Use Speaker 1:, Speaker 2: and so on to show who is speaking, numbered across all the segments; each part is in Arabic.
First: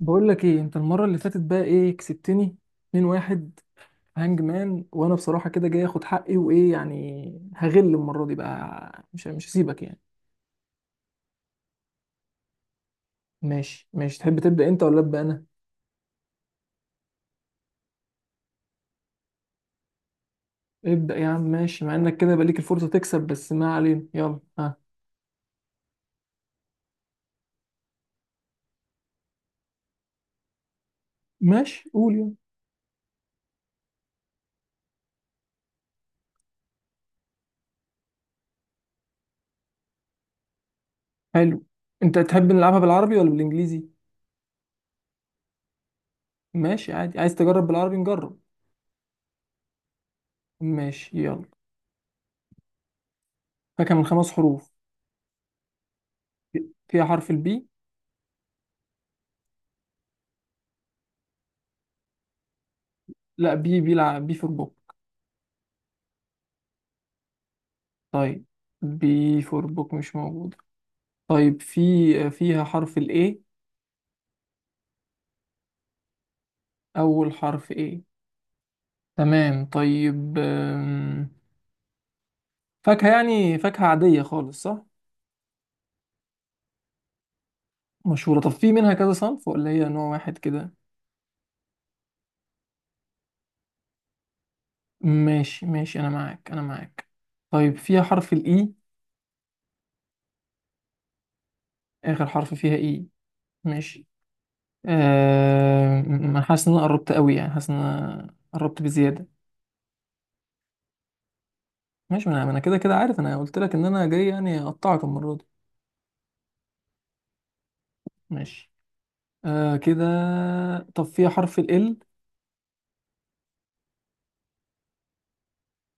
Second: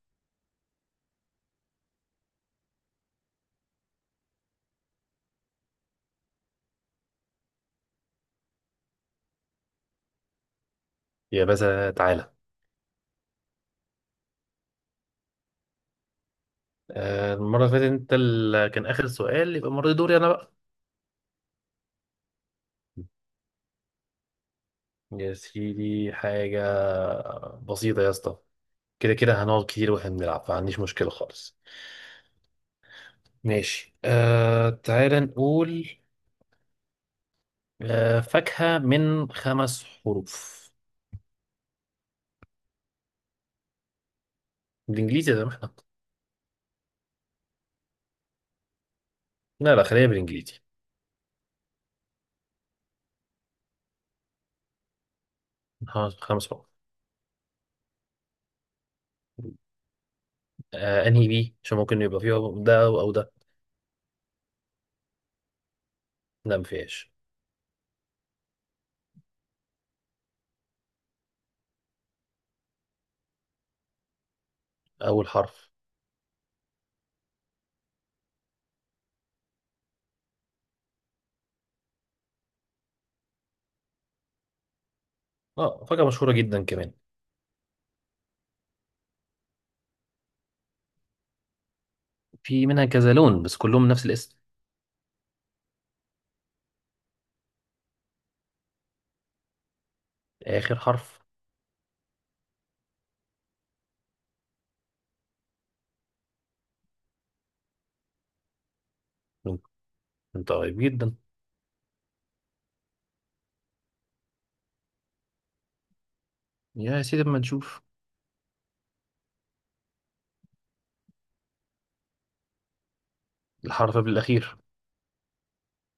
Speaker 1: بقول لك ايه انت المره اللي فاتت بقى ايه كسبتني 2-1 هانج مان. وانا بصراحه كده جاي اخد حقي، وايه يعني هغل المره دي بقى، مش هسيبك يعني.
Speaker 2: يا باشا تعالى.
Speaker 1: ماشي ماشي، تحب تبدا انت ولا ابدا انا؟
Speaker 2: آه، المرة اللي فاتت انت اللي كان آخر سؤال، يبقى المرة دي دوري انا بقى.
Speaker 1: ابدا يا عم، ماشي. مع انك كده بقى ليك الفرصه تكسب، بس ما علينا، يلا ها.
Speaker 2: يا سيدي حاجة بسيطة يا اسطى. كده كده هنقعد كتير واحنا بنلعب، ما عنديش مشكلة خالص.
Speaker 1: ماشي قول يلا.
Speaker 2: ماشي، آه تعالى نقول. آه، فاكهة من خمس حروف.
Speaker 1: حلو. انت تحب نلعبها بالعربي ولا بالانجليزي؟
Speaker 2: بالانجليزي يا احنا.
Speaker 1: ماشي عادي، عايز تجرب بالعربي نجرب.
Speaker 2: لا خلينا بالانجليزي.
Speaker 1: ماشي يلا. فاكهه من خمس حروف.
Speaker 2: ها، خمس حروف.
Speaker 1: فيها حرف البي؟
Speaker 2: آه انهي بي؟ عشان ممكن يبقى فيها ده او أو ده.
Speaker 1: لا، بي بيلعب بي في البوك.
Speaker 2: لا ما فيهاش.
Speaker 1: طيب، بي فور بوك مش موجودة. طيب، في فيها حرف ال A؟
Speaker 2: اول حرف.
Speaker 1: أول حرف A؟ تمام طيب. فاكهة يعني، فاكهة عادية خالص صح؟
Speaker 2: اه، فاكهة مشهورة جدا كمان.
Speaker 1: مشهورة. طب في منها كذا صنف ولا هي نوع واحد كده؟
Speaker 2: في منها كذا لون بس كلهم نفس الاسم.
Speaker 1: ماشي ماشي، أنا معاك أنا معاك. طيب فيها حرف ال E؟
Speaker 2: آخر حرف.
Speaker 1: آخر حرف فيها E؟ ماشي. أنا حاسس إن أنا قربت قوي، يعني حاسس إن أنا قربت بزيادة.
Speaker 2: انت قريب جدا.
Speaker 1: ماشي. ما أنا كده كده عارف، أنا قلت لك إن أنا جاي يعني أقطعك المرة دي.
Speaker 2: يا سيدي اما نشوف.
Speaker 1: ماشي. آه كده. طب فيها حرف ال L؟
Speaker 2: الحرف بالأخير.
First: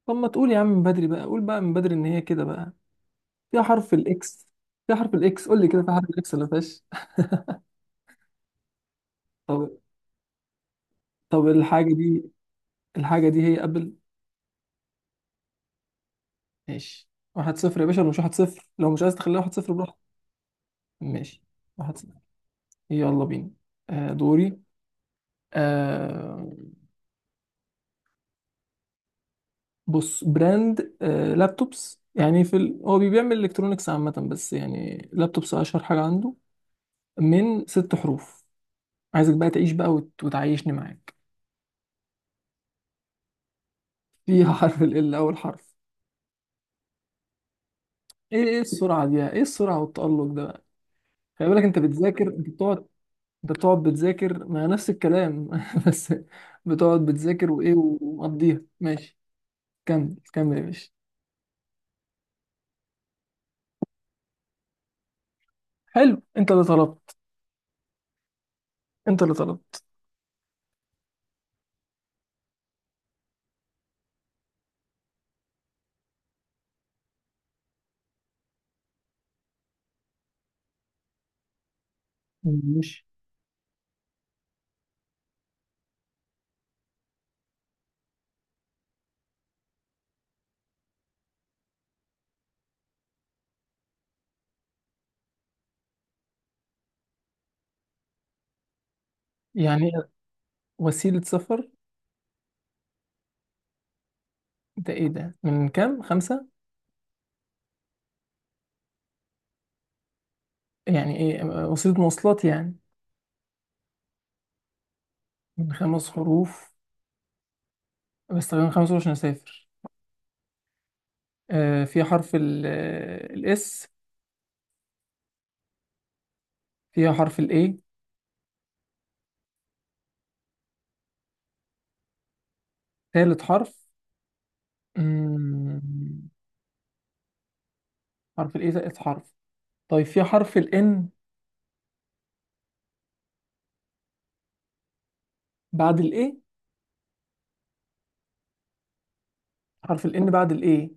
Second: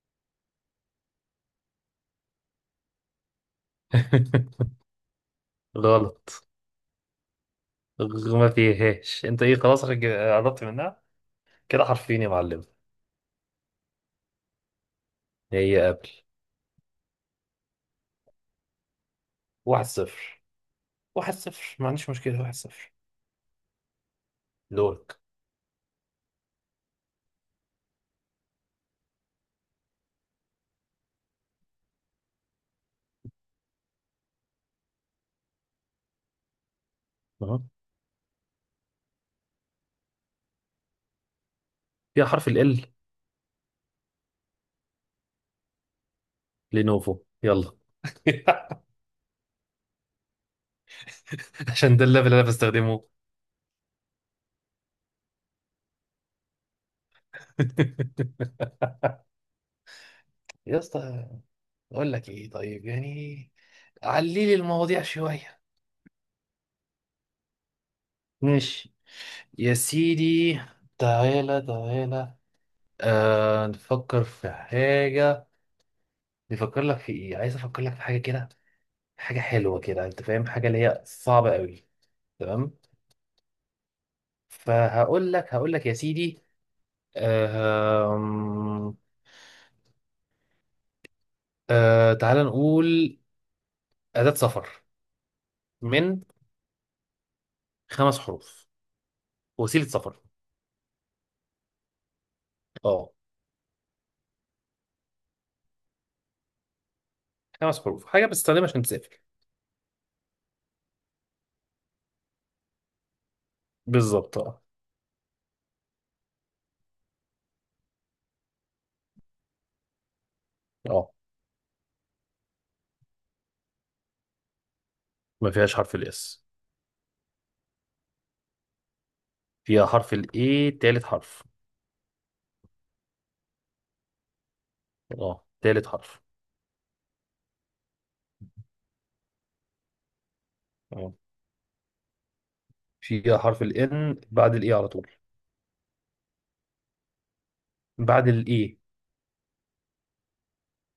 Speaker 1: طب ما تقول يا عم من بدري بقى، قول بقى من بدري ان هي كده بقى. فيها حرف الاكس؟ فيها حرف الاكس، قول لي كده، فيها حرف الاكس
Speaker 2: غلط.
Speaker 1: ولا فيهاش؟
Speaker 2: ما فيهاش. انت ايه
Speaker 1: طب.
Speaker 2: خلاص قربت منها.
Speaker 1: طب
Speaker 2: كده
Speaker 1: الحاجه
Speaker 2: حرفين
Speaker 1: دي،
Speaker 2: يا معلم.
Speaker 1: الحاجه دي هي ابل.
Speaker 2: هي قبل.
Speaker 1: ماشي. واحد صفر يا باشا، ولا مش واحد صفر؟ لو مش عايز تخليها واحد صفر
Speaker 2: واحد
Speaker 1: براحتك.
Speaker 2: صفر واحد
Speaker 1: ماشي.
Speaker 2: صفر ما
Speaker 1: واحد
Speaker 2: عنديش
Speaker 1: صفر.
Speaker 2: مشكلة، واحد صفر.
Speaker 1: يلا بينا. آه دوري.
Speaker 2: دورك.
Speaker 1: آه، بص، براند، آه، لابتوبس يعني. في هو بيعمل الكترونكس عامه، بس يعني لابتوبس اشهر حاجه عنده.
Speaker 2: أهو.
Speaker 1: من ست حروف. عايزك بقى تعيش بقى، وتعيشني معاك.
Speaker 2: فيها حرف ال L.
Speaker 1: فيها حرف ال أول حرف؟
Speaker 2: لينوفو، يلا.
Speaker 1: إيه إيه السرعة دي، إيه السرعة والتألق ده بقى؟ خلي بالك، أنت
Speaker 2: عشان ده الليفل
Speaker 1: بتذاكر،
Speaker 2: اللي انا
Speaker 1: أنت بتقعد.
Speaker 2: بستخدمه.
Speaker 1: أنت بتقعد بتذاكر ما نفس الكلام بس. بتقعد بتذاكر وإيه ومقضيها، ماشي. كمل كمل يا
Speaker 2: يا
Speaker 1: باشا.
Speaker 2: اسطى، اقول لك ايه طيب يعني؟ علي لي المواضيع شوية.
Speaker 1: حلو، أنت اللي طلبت،
Speaker 2: ماشي
Speaker 1: أنت اللي
Speaker 2: يا
Speaker 1: طلبت.
Speaker 2: سيدي، تعالى تعالى. آه نفكر في حاجة. نفكر لك في ايه، عايز افكر لك في حاجة كده. حاجة حلوة كده انت فاهم، حاجة اللي هي صعبة قوي. تمام.
Speaker 1: ماشي.
Speaker 2: فهقول لك يا سيدي. آه. آه تعالى نقول. أداة سفر، من خمس حروف. وسيلة
Speaker 1: يعني
Speaker 2: سفر.
Speaker 1: وسيلة سفر.
Speaker 2: اه.
Speaker 1: ده إيه ده، من كام؟ خمسة؟
Speaker 2: خمس حروف، حاجة بتستخدمها عشان تسافر.
Speaker 1: يعني إيه، وسيلة مواصلات يعني؟
Speaker 2: بالظبط اه.
Speaker 1: من خمس حروف. بستخدم خمس حروف عشان أسافر.
Speaker 2: اه.
Speaker 1: آه، فيها حرف الاس؟
Speaker 2: ما فيهاش حرف الاس.
Speaker 1: فيها حرف الاي،
Speaker 2: فيها حرف الايه، تالت حرف.
Speaker 1: ثالث حرف؟
Speaker 2: اه تالت حرف.
Speaker 1: مم، حرف الاي ثالث حرف. طيب فيها حرف الان
Speaker 2: اه، فيها حرف ال N بعد الاي على طول.
Speaker 1: بعد الاي؟
Speaker 2: بعد الاي.
Speaker 1: حرف الان بعد الاي،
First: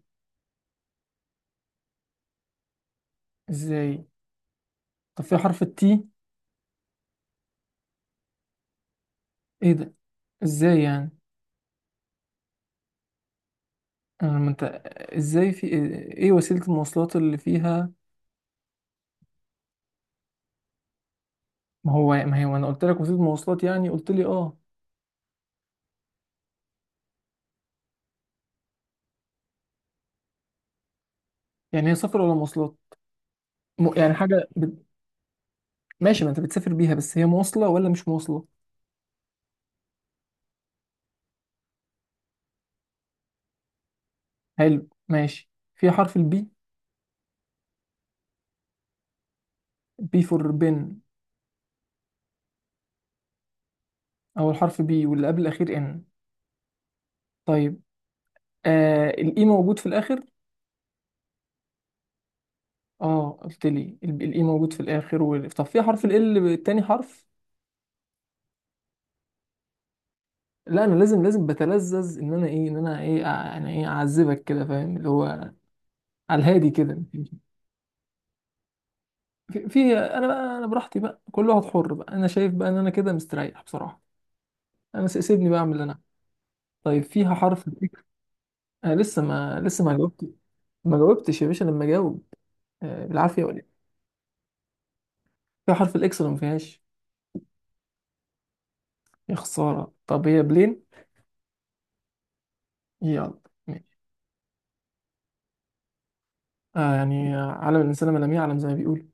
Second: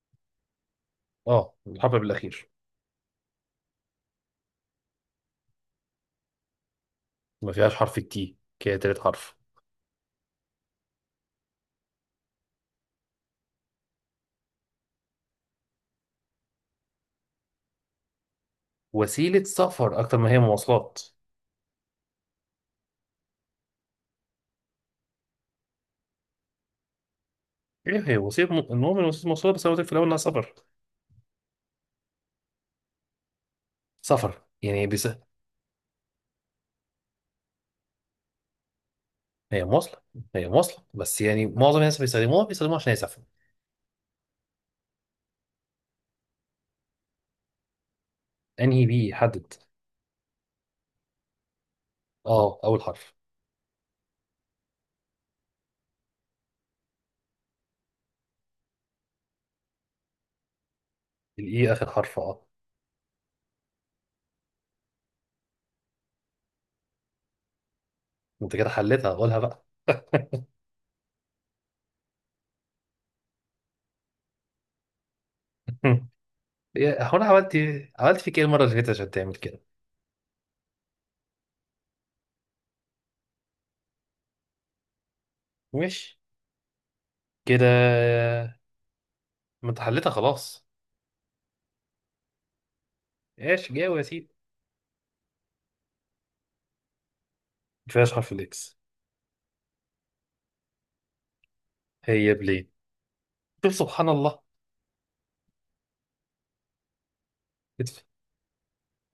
Speaker 2: اه، الحرف بالاخير.
Speaker 1: ازاي؟ طب فيها حرف التي؟
Speaker 2: ما فيهاش حرف التي، كده تالت حرف.
Speaker 1: ايه ده، ازاي يعني؟ انا، ما انت، ازاي؟ في ايه وسيلة المواصلات اللي فيها؟
Speaker 2: وسيلة سفر اكتر ما هي مواصلات.
Speaker 1: ما هو ما هي، وانا قلت لك وسيلة مواصلات يعني، قلت لي اه.
Speaker 2: ايه، هي وسيلة المؤمن وسيلة مواصلات، بس انا قلت لك في الاول انها سفر.
Speaker 1: يعني هي سفر ولا مواصلات؟ يعني
Speaker 2: سفر
Speaker 1: حاجة ب...
Speaker 2: يعني بس.
Speaker 1: ماشي، ما انت بتسافر بيها، بس هي مواصلة ولا مش مواصلة؟
Speaker 2: هي مواصلة. هي مواصلة بس يعني معظم الناس بيستخدموها بيستخدموها عشان يسافروا.
Speaker 1: حلو ماشي. فيها حرف البي؟
Speaker 2: انهي بي يحدد؟
Speaker 1: بي فور بن.
Speaker 2: اه اول حرف.
Speaker 1: أول حرف بي، واللي قبل الأخير إن. طيب. آه، الإي موجود في الآخر.
Speaker 2: الاي اخر حرف، اه.
Speaker 1: آه، قلت لي الإي موجود في الآخر، وال... طب في حرف ال التاني حرف؟
Speaker 2: انت كده حلتها، قولها بقى.
Speaker 1: لا، أنا لازم لازم بتلذذ إن أنا إيه، إن أنا إيه، أنا إيه، أعذبك كده، فاهم اللي هو، على الهادي كده.
Speaker 2: إيه، هو انا عملت إيه؟ عملت فيك ايه المرة اللي فاتت عشان تعمل كده؟
Speaker 1: في أنا بقى، أنا براحتي بقى، كل واحد حر بقى، أنا شايف بقى إن أنا كده مستريح بصراحة. أنا سيبني بقى أعمل اللي أنا.
Speaker 2: ماشي
Speaker 1: طيب فيها
Speaker 2: كده.
Speaker 1: حرف ال؟ آه لسه ما
Speaker 2: ما انت
Speaker 1: لسه ما
Speaker 2: حلتها
Speaker 1: جاوبت.
Speaker 2: خلاص.
Speaker 1: ما جاوبتش يا باشا لما جاوب. آه بالعافية ولا
Speaker 2: ايش
Speaker 1: إيه؟
Speaker 2: جاوب يا سيدي؟
Speaker 1: فيها حرف الإكس ولا ما فيهاش؟
Speaker 2: ما فيهاش حرف الاكس.
Speaker 1: يا خسارة. طب هي بلين.
Speaker 2: هي بلين.
Speaker 1: يلا.
Speaker 2: شوف
Speaker 1: ماشي.
Speaker 2: سبحان الله.
Speaker 1: آه يعني، عالم
Speaker 2: ادفع.
Speaker 1: الإنسان ما لم يعلم، زي ما بيقولوا.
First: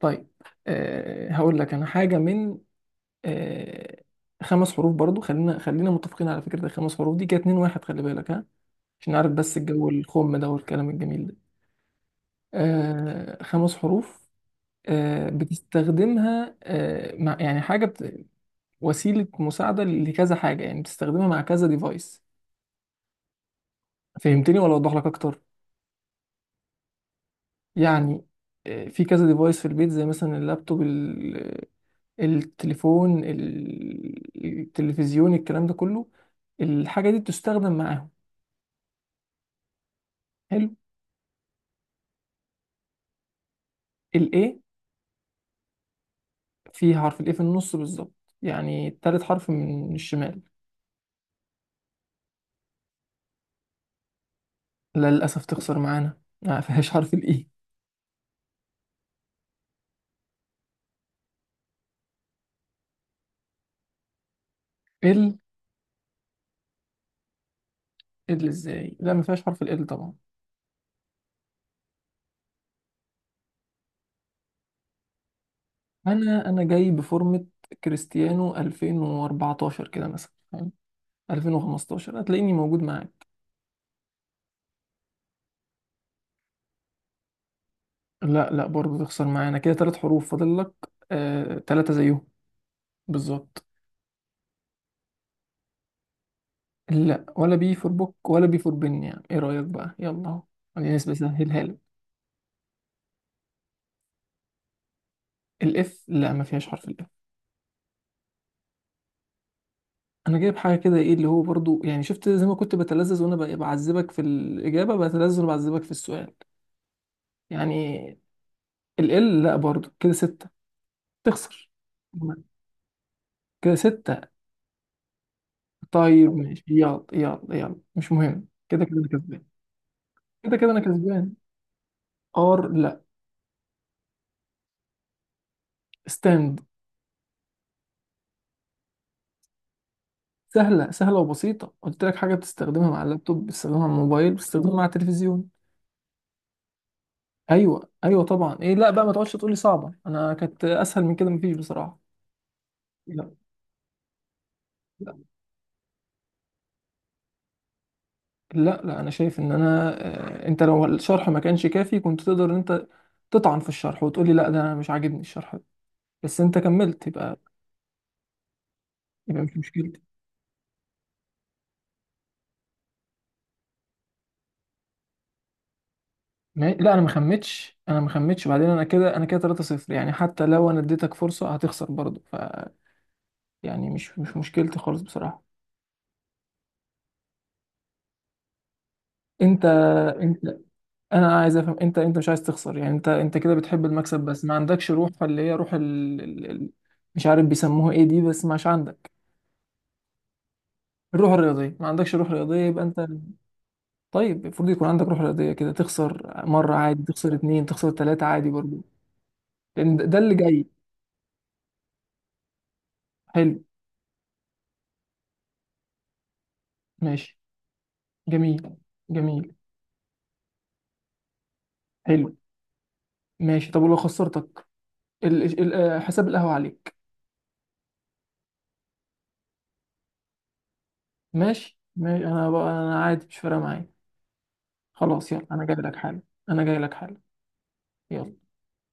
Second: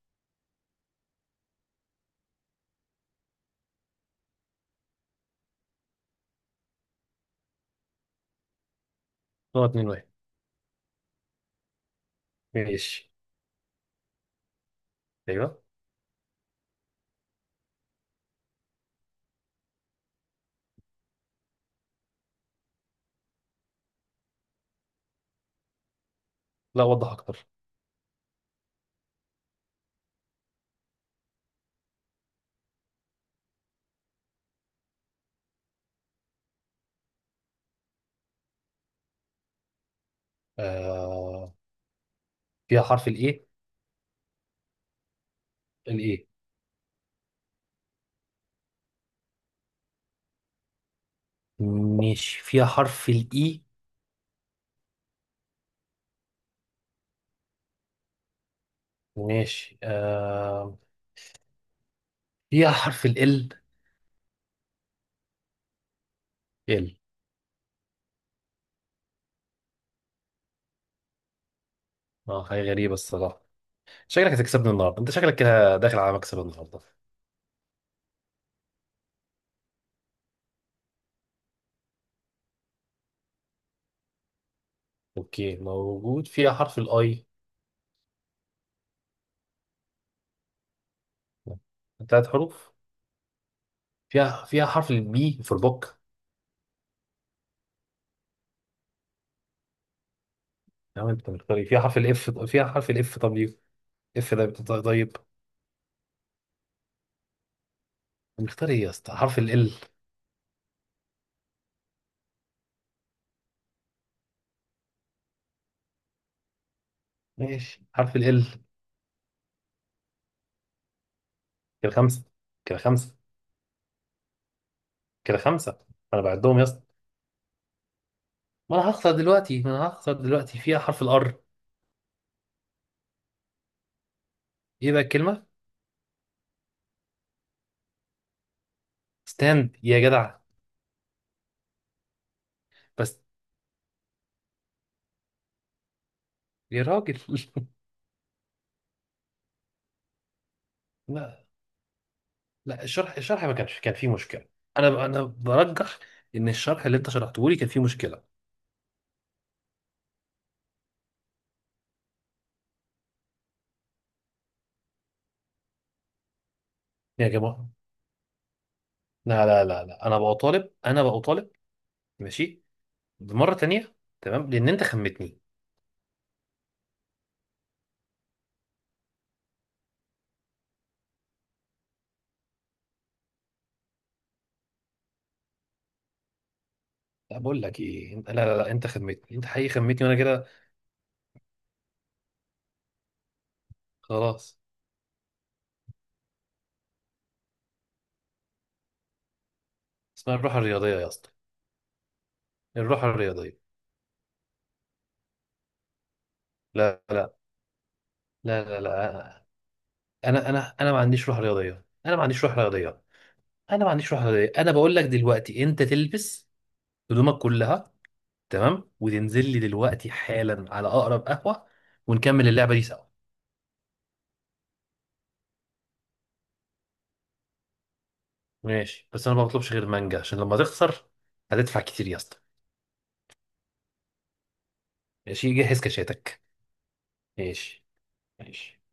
Speaker 1: طيب. آه هقول لك أنا حاجة من، آه، خمس حروف برضو. خلينا خلينا متفقين على فكرة، الخمس حروف دي كانت اتنين واحد، خلي بالك ها، عشان عارف بس
Speaker 2: نقط اتنين
Speaker 1: الجو
Speaker 2: واحد
Speaker 1: الخم ده والكلام الجميل ده.
Speaker 2: ماشي.
Speaker 1: آه، خمس حروف. آه
Speaker 2: ايوه.
Speaker 1: بتستخدمها، آه، مع يعني حاجة بت... وسيلة مساعدة لكذا حاجة يعني، بتستخدمها مع كذا ديفايس. فهمتني ولا أوضح لك أكتر؟
Speaker 2: لا، وضح اكتر.
Speaker 1: يعني، آه، في كذا ديفايس في البيت، زي مثلا اللابتوب، التليفون، التلفزيون، الكلام ده كله. الحاجة دي بتستخدم معاهم. حلو.
Speaker 2: آه... فيها حرف الايه.
Speaker 1: الاي؟
Speaker 2: الايه.
Speaker 1: في حرف الاي في النص بالظبط، يعني تالت حرف من الشمال؟
Speaker 2: ماشي، فيها حرف الاي.
Speaker 1: لا، للأسف تخسر معانا، ما فيهاش حرف الاي.
Speaker 2: ماشي. فيها حرف ال.
Speaker 1: ال
Speaker 2: ال.
Speaker 1: ال ازاي، لا ما فيهاش حرف ال طبعا.
Speaker 2: اه حاجه غريبه الصراحه. شكلك هتكسبني النهارده، انت شكلك كده داخل على مكسب
Speaker 1: انا
Speaker 2: النهارده.
Speaker 1: جاي بفورمة كريستيانو 2014 كده مثلا فاهم؟ 2015 هتلاقيني موجود معاك.
Speaker 2: اوكي، موجود. فيها حرف الاي.
Speaker 1: لا لا، برضه تخسر معانا كده. ثلاث حروف فاضل لك. آه ثلاثة زيهم
Speaker 2: ثلاث حروف.
Speaker 1: بالظبط.
Speaker 2: فيها حرف البي في البوك.
Speaker 1: لا، ولا بي فور بوك ولا بي فور بن، يعني ايه رأيك بقى، يلا اهو خلينا
Speaker 2: يا عم
Speaker 1: نسبة
Speaker 2: انت مختار
Speaker 1: سهلها
Speaker 2: ايه؟
Speaker 1: لك.
Speaker 2: فيها حرف الاف. فيها حرف الاف، طب ليه؟ اف ده طيب.
Speaker 1: الاف؟ لا، ما فيهاش حرف الاف.
Speaker 2: مختار ايه يا اسطى؟ حرف ال.
Speaker 1: انا جايب حاجة كده ايه اللي هو برضه، يعني شفت؟ زي ما كنت بتلذذ وانا بعذبك في الإجابة، بتلذذ وانا بعذبك في السؤال،
Speaker 2: ماشي،
Speaker 1: يعني.
Speaker 2: حرف ال.
Speaker 1: ال؟ لا برضه، كده ستة، تخسر.
Speaker 2: كده خمسه. كده خمسه.
Speaker 1: كده ستة.
Speaker 2: كده خمسه. انا
Speaker 1: طيب
Speaker 2: بعدهم يا
Speaker 1: ماشي،
Speaker 2: اسطى.
Speaker 1: يلا يلا يلا، مش مهم
Speaker 2: ما
Speaker 1: كده
Speaker 2: انا
Speaker 1: كده انا
Speaker 2: هخسر
Speaker 1: كسبان.
Speaker 2: دلوقتي، ما انا هخسر
Speaker 1: كده
Speaker 2: دلوقتي.
Speaker 1: كده
Speaker 2: فيها
Speaker 1: انا
Speaker 2: حرف
Speaker 1: كسبان.
Speaker 2: الار.
Speaker 1: ار؟ لا.
Speaker 2: ايه بقى الكلمه؟
Speaker 1: ستاند.
Speaker 2: ستاند يا جدع.
Speaker 1: سهلة سهلة وبسيطة، قلت لك حاجة بتستخدمها مع
Speaker 2: بس
Speaker 1: اللابتوب، بتستخدمها مع الموبايل، بتستخدمها مع التلفزيون.
Speaker 2: يا راجل.
Speaker 1: أيوة أيوة طبعا إيه، لا بقى ما تقعدش تقولي صعبة، أنا كانت أسهل من كده
Speaker 2: لا
Speaker 1: مفيش بصراحة.
Speaker 2: لا، الشرح
Speaker 1: لا
Speaker 2: الشرح ما كانش كان فيه مشكله. انا
Speaker 1: لا
Speaker 2: انا برجح ان الشرح اللي انت شرحته لي كان فيه مشكله.
Speaker 1: لا لا، أنا شايف إن أنا، آه، أنت لو الشرح ما كانش كافي كنت تقدر إن أنت تطعن في الشرح وتقولي لا ده أنا مش عاجبني الشرح ده، بس أنت كملت
Speaker 2: يا
Speaker 1: يبقى،
Speaker 2: جماعه،
Speaker 1: يبقى
Speaker 2: لا
Speaker 1: مش
Speaker 2: لا لا
Speaker 1: مشكلتي.
Speaker 2: لا، انا بقى طالب، انا بقى طالب. ماشي، مرة تانية. تمام، لأن أنت خمتني.
Speaker 1: لا، أنا ما خمتش، أنا ما خمتش. بعدين أنا كده، أنا كده 3-0 يعني، حتى لو أنا اديتك فرصة هتخسر برضه، ف يعني مش مش مشكلتي خالص بصراحة.
Speaker 2: لا بقول لك ايه انت، لا لا لا، انت خدمتني، انت
Speaker 1: انت،
Speaker 2: حقيقي خدمتني وانا كده
Speaker 1: انت، انا عايز افهم، انت انت مش عايز تخسر يعني، انت انت كده بتحب المكسب بس ما
Speaker 2: خلاص.
Speaker 1: عندكش روح، اللي هي روح ال... ال... ال... مش عارف بيسموها ايه دي، بس مش عندك.
Speaker 2: اسمها الروح الرياضيه يا اسطى.
Speaker 1: الروح الرياضيه، ما عندكش روح رياضيه يبقى انت.
Speaker 2: الروح الرياضيه.
Speaker 1: طيب المفروض يكون عندك روح رياضيه كده، تخسر مره عادي،
Speaker 2: لا
Speaker 1: تخسر
Speaker 2: لا
Speaker 1: اتنين، تخسر تلاته عادي
Speaker 2: لا لا
Speaker 1: برضو،
Speaker 2: لا،
Speaker 1: لان ده ده اللي
Speaker 2: انا
Speaker 1: جاي.
Speaker 2: انا انا ما عنديش روح رياضيه، انا ما عنديش روح رياضيه.
Speaker 1: حلو.
Speaker 2: انا ما عنديش روح رياضيه. انا بقول لك دلوقتي انت تلبس هدومك
Speaker 1: ماشي.
Speaker 2: كلها،
Speaker 1: جميل.
Speaker 2: تمام، وتنزل
Speaker 1: جميل.
Speaker 2: لي دلوقتي حالا على اقرب قهوه،
Speaker 1: حلو.
Speaker 2: ونكمل اللعبه دي سوا.
Speaker 1: ماشي طب ولو خسرتك. ال... ال... آه، حساب القهوه عليك.
Speaker 2: ماشي، بس انا ما بطلبش غير مانجا عشان لما تخسر
Speaker 1: ماشي
Speaker 2: هتدفع كتير يا
Speaker 1: ماشي،
Speaker 2: اسطى.
Speaker 1: انا بقى انا عادي مش فارقه معايا. خلاص يلا
Speaker 2: ماشي
Speaker 1: انا جاي
Speaker 2: جهز
Speaker 1: لك حالا.
Speaker 2: كشاتك.
Speaker 1: انا جاي لك حالا.
Speaker 2: ماشي
Speaker 1: يلا.
Speaker 2: ماشي.